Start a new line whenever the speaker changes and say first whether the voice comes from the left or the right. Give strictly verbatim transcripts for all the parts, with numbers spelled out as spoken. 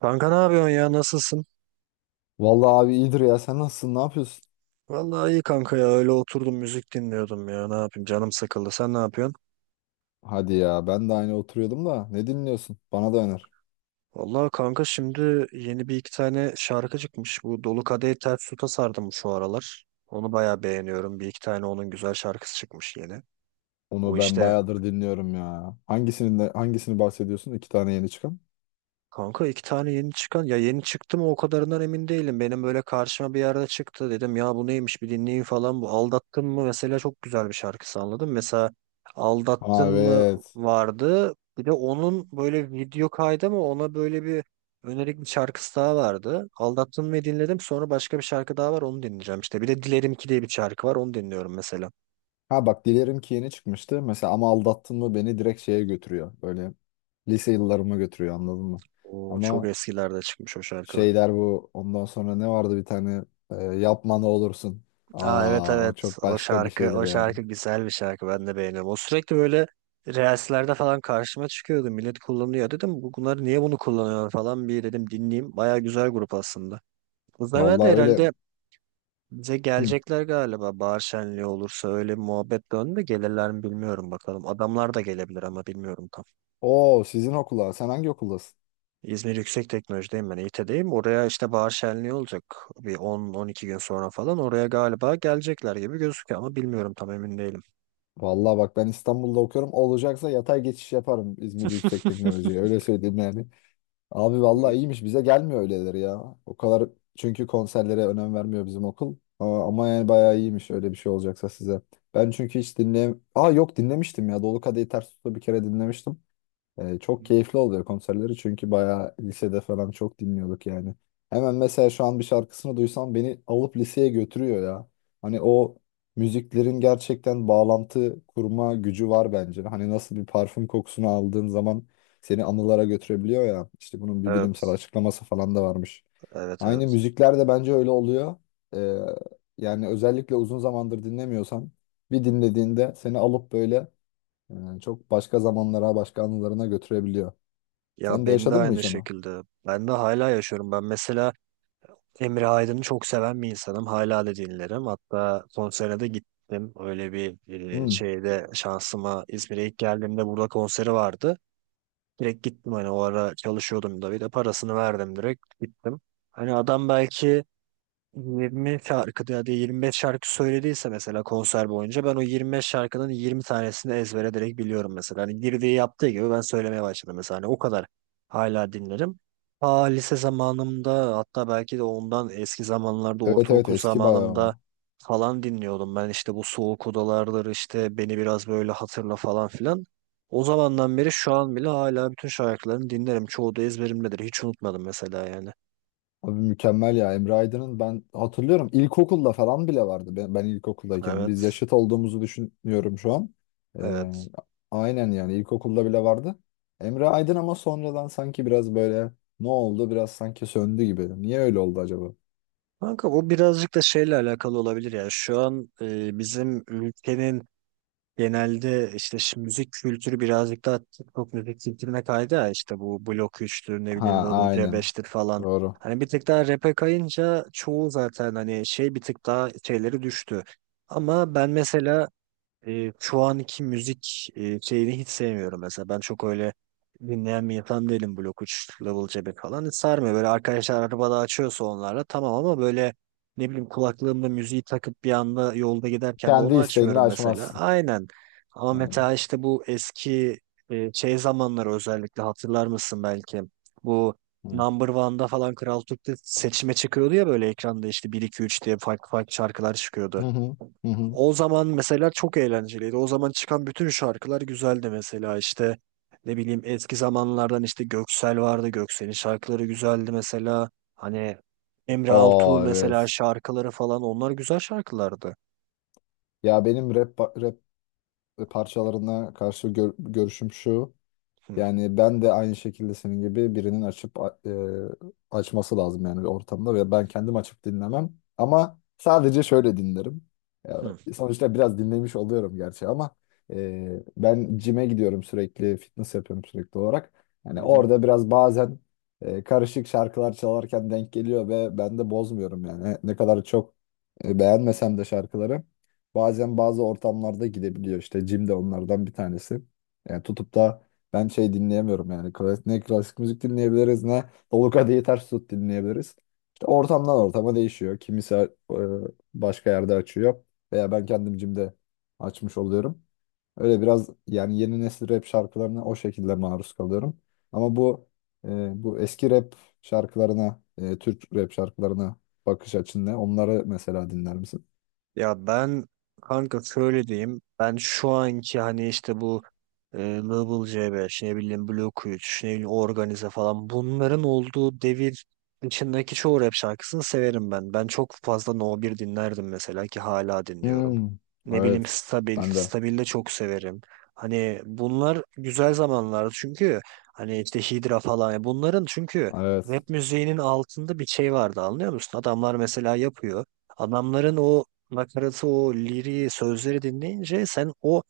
right: Kanka ne yapıyorsun ya? Nasılsın?
left: Vallahi abi iyidir ya. Sen nasılsın? Ne yapıyorsun?
right: Vallahi iyi kanka ya. Öyle oturdum müzik dinliyordum ya. Ne yapayım? Canım sıkıldı. Sen ne yapıyorsun?
left: Hadi ya. Ben de aynı oturuyordum da. Ne dinliyorsun? Bana da öner.
right: Vallahi kanka şimdi yeni bir iki tane şarkı çıkmış. Bu Dolu Kadehi Ters Tut'a sardım şu aralar. Onu bayağı beğeniyorum. Bir iki tane onun güzel şarkısı çıkmış yeni. Bu
left: Onu ben
right: işte.
left: bayağıdır dinliyorum ya. Hangisini de, hangisini bahsediyorsun? İki tane yeni çıkan.
right: Kanka iki tane yeni çıkan ya, yeni çıktı mı o kadarından emin değilim. Benim böyle karşıma bir yerde çıktı, dedim ya bu neymiş bir dinleyeyim falan, bu Aldattın mı mesela çok güzel bir şarkısı anladım. Mesela Aldattın
left: Ha,
right: mı
left: evet.
right: vardı, bir de onun böyle video kaydı mı, ona böyle bir önerik bir şarkısı daha vardı. Aldattın mı dinledim, sonra başka bir şarkı daha var, onu dinleyeceğim işte. Bir de Dilerim ki diye bir şarkı var, onu dinliyorum mesela.
left: Ha bak, Dilerim ki yeni çıkmıştı. Mesela ama aldattın mı beni direkt şeye götürüyor. Böyle lise yıllarıma götürüyor, anladın mı?
right: O çok
left: Ama
right: eskilerde çıkmış o şarkı.
left: şeyler bu. Ondan sonra ne vardı bir tane e, yapma ne olursun.
right: Aa, evet
left: Aa, o
right: evet,
left: çok
right: o
left: başka bir
right: şarkı
left: şeydir
right: o
left: yani.
right: şarkı güzel bir şarkı, ben de beğeniyorum. O sürekli böyle reelslerde falan karşıma çıkıyordu. Millet kullanıyor dedim, "Bu- bunlar niye bunu kullanıyor falan," bir dedim dinleyeyim. Baya güzel grup aslında. Bu sefer de
left: Vallahi öyle.
right: herhalde bize
left: Hı.
right: gelecekler galiba, bahar şenliği olursa. Öyle bir muhabbet döndü, gelirler mi bilmiyorum, bakalım. Adamlar da gelebilir ama bilmiyorum tam.
left: Oo, sizin okula. Sen hangi okuldasın?
right: İzmir Yüksek Teknoloji'deyim ben, İT'deyim. Oraya işte bahar şenliği olacak bir on on iki gün sonra, falan oraya galiba gelecekler gibi gözüküyor ama bilmiyorum, tam emin değilim.
left: Vallahi bak, ben İstanbul'da okuyorum. Olacaksa yatay geçiş yaparım İzmir Yüksek Teknoloji'ye. Öyle söyleyeyim yani. Abi vallahi
right: Hı.
left: iyiymiş. Bize gelmiyor öyleleri ya. O kadar çünkü konserlere önem vermiyor bizim okul. Aa, Ama yani bayağı iyiymiş öyle bir şey olacaksa size. Ben çünkü hiç dinleyem... Aa, yok, dinlemiştim ya. Dolu Kadehi Ters Tut'u bir kere dinlemiştim. Ee, çok keyifli oluyor konserleri çünkü bayağı lisede falan çok dinliyorduk yani. Hemen mesela şu an bir şarkısını duysam beni alıp liseye götürüyor ya. Hani o müziklerin gerçekten bağlantı kurma gücü var bence. Hani nasıl bir parfüm kokusunu aldığın zaman seni anılara götürebiliyor ya. İşte bunun bir bilimsel
right: Evet,
left: açıklaması falan da varmış.
right: evet,
left: Aynı
right: evet.
left: müzikler de bence öyle oluyor. Ee, Yani özellikle uzun zamandır dinlemiyorsan bir dinlediğinde seni alıp böyle yani çok başka zamanlara, başka anılarına götürebiliyor.
right: Ya
left: Sen de
right: ben de
left: yaşadın mı
right: aynı
left: hiç onu?
right: şekilde. Ben de hala yaşıyorum. Ben mesela Emre Aydın'ı çok seven bir insanım. Hala da dinlerim. Hatta konserine de gittim. Öyle bir e,
left: Hmm.
right: şeyde, şansıma İzmir'e ilk geldiğimde burada konseri vardı. Direkt gittim, hani o ara çalışıyordum da, bir de parasını verdim, direkt gittim. Hani adam belki yirmi şarkı ya da yirmi beş şarkı söylediyse mesela, konser boyunca ben o yirmi beş şarkının yirmi tanesini ezbere direkt biliyorum mesela. Hani girdiği yaptığı gibi ben söylemeye başladım mesela. Hani o kadar, hala dinlerim. Ta lise zamanımda, hatta belki de ondan eski zamanlarda,
left: Evet, evet,
right: ortaokul
left: eski bayağı
right: zamanımda
left: o.
right: falan dinliyordum. Ben işte bu soğuk odalardır işte, beni biraz böyle hatırla falan filan. O zamandan beri şu an bile hala bütün şarkılarını dinlerim. Çoğu da ezberimdedir. Hiç unutmadım mesela yani.
left: Abi mükemmel ya. Emre Aydın'ın ben hatırlıyorum ilkokulda falan bile vardı. Ben, ben ilkokuldayken. Biz
right: Evet.
left: yaşıt olduğumuzu düşünüyorum şu an. Ee,
right: Evet.
left: aynen, yani ilkokulda bile vardı. Emre Aydın ama sonradan sanki biraz böyle ne oldu, biraz sanki söndü gibi. Niye öyle oldu acaba?
right: Kanka bu birazcık da şeyle alakalı olabilir ya. Şu an e, bizim ülkenin genelde işte şu müzik kültürü birazcık daha TikTok müzik kültürüne kaydı ya. İşte bu Blok üçtür, ne bileyim
left: Ha,
right: Double
left: aynen.
right: C beştir falan.
left: Doğru.
right: Hani bir tık daha rap'e kayınca çoğu zaten hani şey, bir tık daha şeyleri düştü. Ama ben mesela e, şu anki müzik e, şeyini hiç sevmiyorum mesela. Ben çok öyle dinleyen bir insan değilim. Blok üç, Level C beş falan hiç sarmıyor. Böyle arkadaşlar arabada açıyorsa onlarla tamam, ama böyle ne bileyim kulaklığımda müziği takıp bir anda yolda giderken de
left: Kendi
right: onu
left: isteğinle
right: açmıyorum mesela.
left: açmazsın.
right: Aynen. Ama
left: Aynen.
right: mesela işte bu eski e, şey zamanları özellikle hatırlar mısın belki? Bu
left: Hı
right: Number One'da falan, Kral Türk'te seçime çıkıyordu ya böyle ekranda, işte bir iki üç diye farklı farklı şarkılar
left: hı
right: çıkıyordu.
left: hı, hı.
right: O zaman mesela çok eğlenceliydi. O zaman çıkan bütün şarkılar güzeldi mesela. İşte ne bileyim, eski zamanlardan işte Göksel vardı. Göksel'in şarkıları güzeldi mesela. Hani Emre Altuğ
left: Aa,
right: mesela,
left: evet.
right: şarkıları falan, onlar güzel şarkılardı.
left: Ya benim rap rap parçalarına karşı gör- görüşüm şu.
right: Hı
left: Yani ben de aynı şekilde senin gibi birinin açıp a- e, açması lazım yani bir ortamda, ve ben kendim açıp dinlemem. Ama sadece şöyle dinlerim. Ya,
right: hı.
left: sonuçta biraz dinlemiş oluyorum gerçi ama e, ben cime gidiyorum sürekli, fitness yapıyorum sürekli olarak. Yani
right: Hı hı.
left: orada biraz bazen e, karışık şarkılar çalarken denk geliyor ve ben de bozmuyorum yani. Ne kadar çok e, beğenmesem de şarkıları bazen bazı ortamlarda gidebiliyor. İşte cim de onlardan bir tanesi. Yani tutup da ben şey dinleyemiyorum yani. Klasik, ne klasik müzik dinleyebiliriz, ne Oluka diye ters tut dinleyebiliriz. İşte ortamdan ortama değişiyor. Kimisi e, başka yerde açıyor veya ben kendim cimde açmış oluyorum. Öyle biraz yani yeni nesil rap şarkılarına o şekilde maruz kalıyorum. Ama bu e, bu eski rap şarkılarına, e, Türk rap şarkılarına bakış açın ne? Onları mesela dinler misin?
right: Ya ben kanka şöyle diyeyim. Ben şu anki hani işte bu e, Global C beş, ne bileyim Blok üç, ne bileyim Organize falan, bunların olduğu devir içindeki çoğu rap şarkısını severim ben. Ben çok fazla No bir dinlerdim mesela, ki hala dinliyorum.
left: Hmm,
right: Ne bileyim
left: evet.
right: Stabil,
left: Ben de.
right: Stabil de çok severim. Hani bunlar güzel zamanlardı, çünkü hani işte Hydra falan, bunların çünkü
left: Evet.
right: rap müziğinin altında bir şey vardı, anlıyor musun? Adamlar mesela yapıyor. Adamların o nakaratı, o liriği, sözleri dinleyince sen o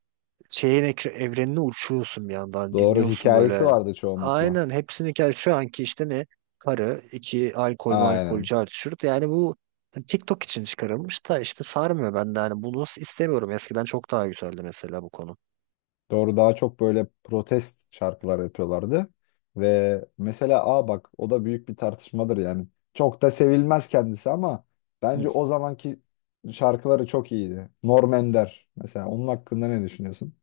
right: şeyin ekre- evrenine uçuyorsun, bir yandan
left: Doğru,
right: dinliyorsun
left: hikayesi
right: böyle.
left: vardı çoğunlukla.
right: Aynen hepsini. Gel şu anki işte, ne karı iki alkol malkol
left: Aynen.
right: car çurt, yani bu hani TikTok için çıkarılmış da, işte sarmıyor bende yani, bunu istemiyorum. Eskiden çok daha güzeldi mesela bu konu.
left: Doğru, daha çok böyle protest şarkılar yapıyorlardı. Ve mesela aa bak, o da büyük bir tartışmadır yani. Çok da sevilmez kendisi ama
right: Hı.
left: bence o zamanki şarkıları çok iyiydi. Norm Ender mesela, onun hakkında ne düşünüyorsun?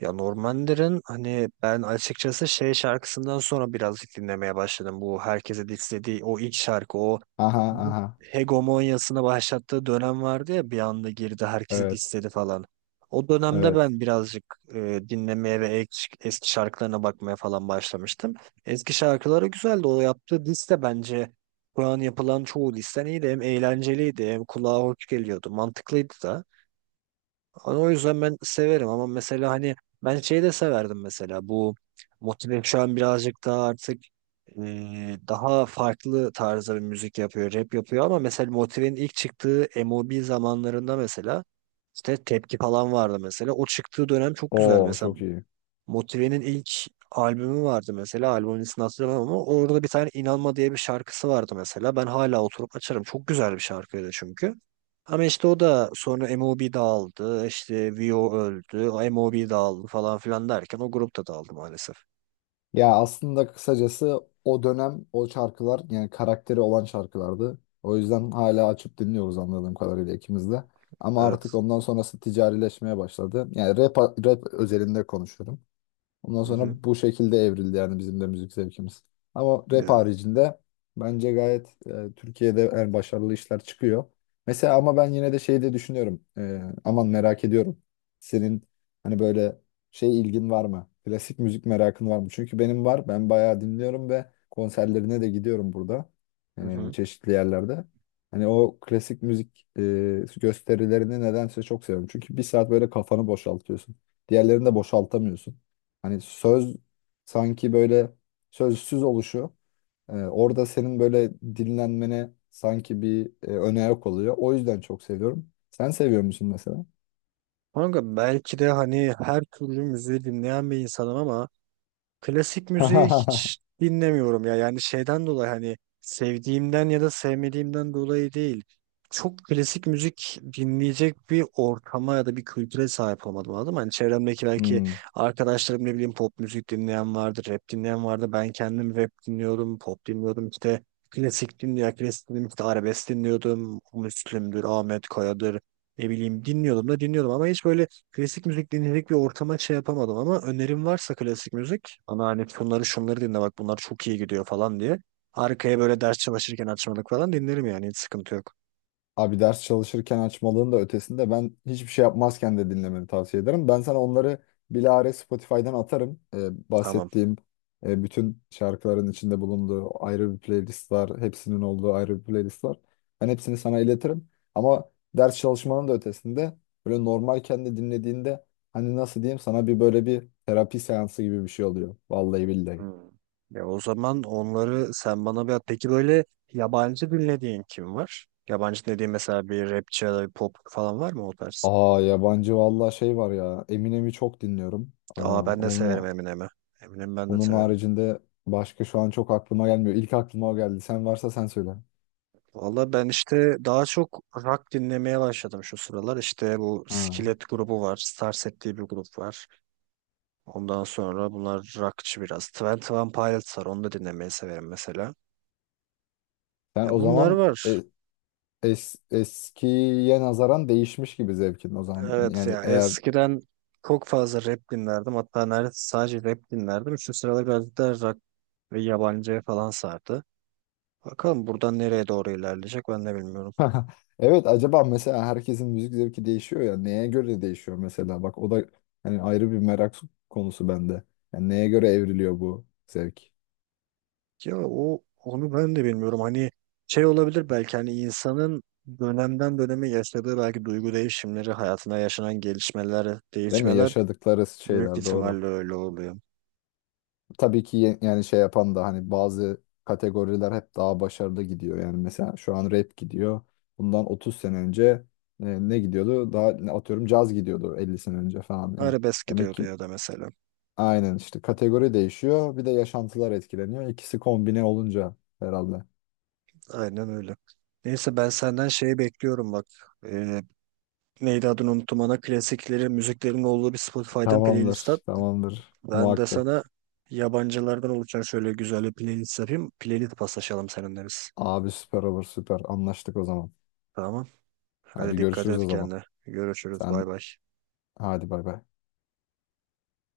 right: Ya Normander'in, hani ben açıkçası şey şarkısından sonra birazcık dinlemeye başladım. Bu herkese dislediği o ilk şarkı, o
left: Aha aha,
right: hegemonyasını başlattığı dönem vardı ya, bir anda girdi, herkesi
left: evet,
right: dissedi falan. O dönemde
left: evet.
right: ben birazcık e, dinlemeye ve ek- eski şarkılarına bakmaya falan başlamıştım. Eski şarkıları güzeldi. O yaptığı liste bence şu an yapılan çoğu listen iyiydi. Hem eğlenceliydi, hem kulağa hoş geliyordu. Mantıklıydı da. Hani o yüzden ben severim, ama mesela hani ben şeyi de severdim mesela. Bu Motive şu an birazcık daha artık e, daha farklı tarzda bir müzik yapıyor, rap yapıyor, ama mesela Motive'nin ilk çıktığı MOB zamanlarında mesela işte Tepki falan vardı mesela. O çıktığı dönem çok güzel
left: Oo,
right: mesela.
left: çok iyi.
right: Motive'nin ilk albümü vardı mesela. Albümün ismini hatırlamam, ama orada bir tane İnanma diye bir şarkısı vardı mesela. Ben hala oturup açarım. Çok güzel bir şarkıydı çünkü. Ama işte o da sonra MOB dağıldı, işte Vio öldü, MOB dağıldı falan filan derken o grup da dağıldı maalesef.
left: Ya aslında kısacası o dönem o şarkılar yani karakteri olan şarkılardı. O yüzden hala açıp dinliyoruz anladığım kadarıyla ikimiz de. Ama artık
right: Evet.
left: ondan sonrası ticarileşmeye başladı. Yani rap, rap özelinde konuşuyorum. Ondan
right: Hı hı.
left: sonra bu şekilde evrildi yani bizim de müzik zevkimiz. Ama rap
right: Ya,
left: haricinde bence gayet e, Türkiye'de en başarılı işler çıkıyor. Mesela ama ben yine de şey de düşünüyorum. E, aman merak ediyorum. Senin hani böyle şey ilgin var mı? Klasik müzik merakın var mı? Çünkü benim var. Ben bayağı dinliyorum ve konserlerine de gidiyorum burada.
right: hı
left: E,
right: hı.
left: çeşitli yerlerde. Hani o klasik müzik e, gösterilerini nedense çok seviyorum. Çünkü bir saat böyle kafanı boşaltıyorsun. Diğerlerini de boşaltamıyorsun. Hani söz sanki böyle sözsüz oluşu e, orada senin böyle dinlenmene sanki bir e, öne oluyor. O yüzden çok seviyorum. Sen seviyor musun mesela?
right: Kanka belki de hani her türlü müziği dinleyen bir insanım, ama klasik müziği hiç dinlemiyorum ya. Yani şeyden dolayı, hani sevdiğimden ya da sevmediğimden dolayı değil. Çok klasik müzik dinleyecek bir ortama ya da bir kültüre sahip olmadım, anladın mı? Hani çevremdeki belki
left: Hmm.
right: arkadaşlarım, ne bileyim, pop müzik dinleyen vardı, rap dinleyen vardı. Ben kendim rap dinliyordum, pop dinliyordum işte. Klasik dinliyor, klasik dinliyordum, işte arabesk dinliyordum. Müslüm'dür, Ahmet Kaya'dır. Ne bileyim dinliyordum da dinliyordum, ama hiç böyle klasik müzik dinledik bir ortama şey yapamadım. Ama önerim varsa klasik müzik, ama hani şunları şunları dinle, bak bunlar çok iyi gidiyor falan diye. Arkaya böyle ders çalışırken açmalık falan dinlerim yani, hiç sıkıntı yok.
left: Abi ders çalışırken açmalığın da ötesinde ben hiçbir şey yapmazken de dinlemeni tavsiye ederim. Ben sana onları bilahare Spotify'dan atarım. Ee,
right: Tamam.
left: bahsettiğim e, bütün şarkıların içinde bulunduğu ayrı bir playlist var. Hepsinin olduğu ayrı bir playlist var. Ben hepsini sana iletirim. Ama ders çalışmanın da ötesinde böyle normal kendi dinlediğinde hani nasıl diyeyim sana, bir böyle bir terapi seansı gibi bir şey oluyor. Vallahi billahi.
right: Hmm. Ya o zaman onları sen bana bir at. Peki böyle yabancı dinlediğin kim var? Yabancı dediğin mesela, bir rapçi ya da bir pop falan var mı o tarz?
left: Aa, yabancı vallahi şey var ya. Eminem'i çok dinliyorum. Aa,
right: Aa, ben de severim
left: onu
right: Eminem'i. Eminem'i ben de
left: bunun
right: severim.
left: haricinde başka şu an çok aklıma gelmiyor. İlk aklıma o geldi. Sen varsa sen söyle.
right: Valla ben işte daha çok rock dinlemeye başladım şu sıralar. İşte bu
left: Ha.
right: Skillet grubu var. Starset diye bir grup var. Ondan sonra bunlar rockçı biraz. Twenty One Pilots var. Onu da dinlemeyi severim mesela.
left: Sen
right: Ya
left: o
right: bunlar
left: zaman
right: var.
left: e- es- eskiye nazaran değişmiş gibi zevkin o zaman.
right: Evet
left: Yani
right: ya,
left: eğer
right: eskiden çok fazla rap dinlerdim. Hatta neredeyse sadece rap dinlerdim. Şu sıralar biraz da rock ve yabancı falan sardı. Bakalım buradan nereye doğru ilerleyecek, ben de bilmiyorum.
left: evet, acaba mesela herkesin müzik zevki değişiyor ya, neye göre değişiyor mesela bak, o da hani ayrı bir merak konusu bende. Yani neye göre evriliyor bu zevk?
right: Ya o, onu ben de bilmiyorum. Hani şey olabilir belki, hani insanın dönemden döneme yaşadığı belki duygu değişimleri, hayatına yaşanan gelişmeler,
left: Değil mi?
right: değişmeler,
left: Yaşadıkları
right: büyük
left: şeyler, doğru.
right: ihtimalle öyle oluyor.
left: Tabii ki, ye- yani şey yapan da hani bazı kategoriler hep daha başarılı gidiyor. Yani mesela şu an rap gidiyor. Bundan otuz sene önce e, ne gidiyordu? Daha ne atıyorum, caz gidiyordu elli sene önce falan. Yani
right: Arabesk
left: demek
right: gidiyordu
left: ki
right: ya da mesela.
left: aynen işte kategori değişiyor. Bir de yaşantılar etkileniyor. İkisi kombine olunca herhalde.
right: Aynen öyle. Neyse, ben senden şeyi bekliyorum bak. Ee, Neydi adını unuttum, ana klasikleri, müziklerin olduğu bir Spotify'dan playlist at.
left: Tamamdır, tamamdır.
right: Ben de
left: Muhakkak.
right: sana yabancılardan oluşan şöyle güzel bir playlist yapayım. Playlist paslaşalım seninle biz.
left: Abi süper olur, süper. Anlaştık o zaman.
right: Tamam. Hadi
left: Hadi
right: dikkat
left: görüşürüz o
right: et
left: zaman.
right: kendine. Görüşürüz.
left: Sen
right: Bay bay.
left: hadi, bay bay.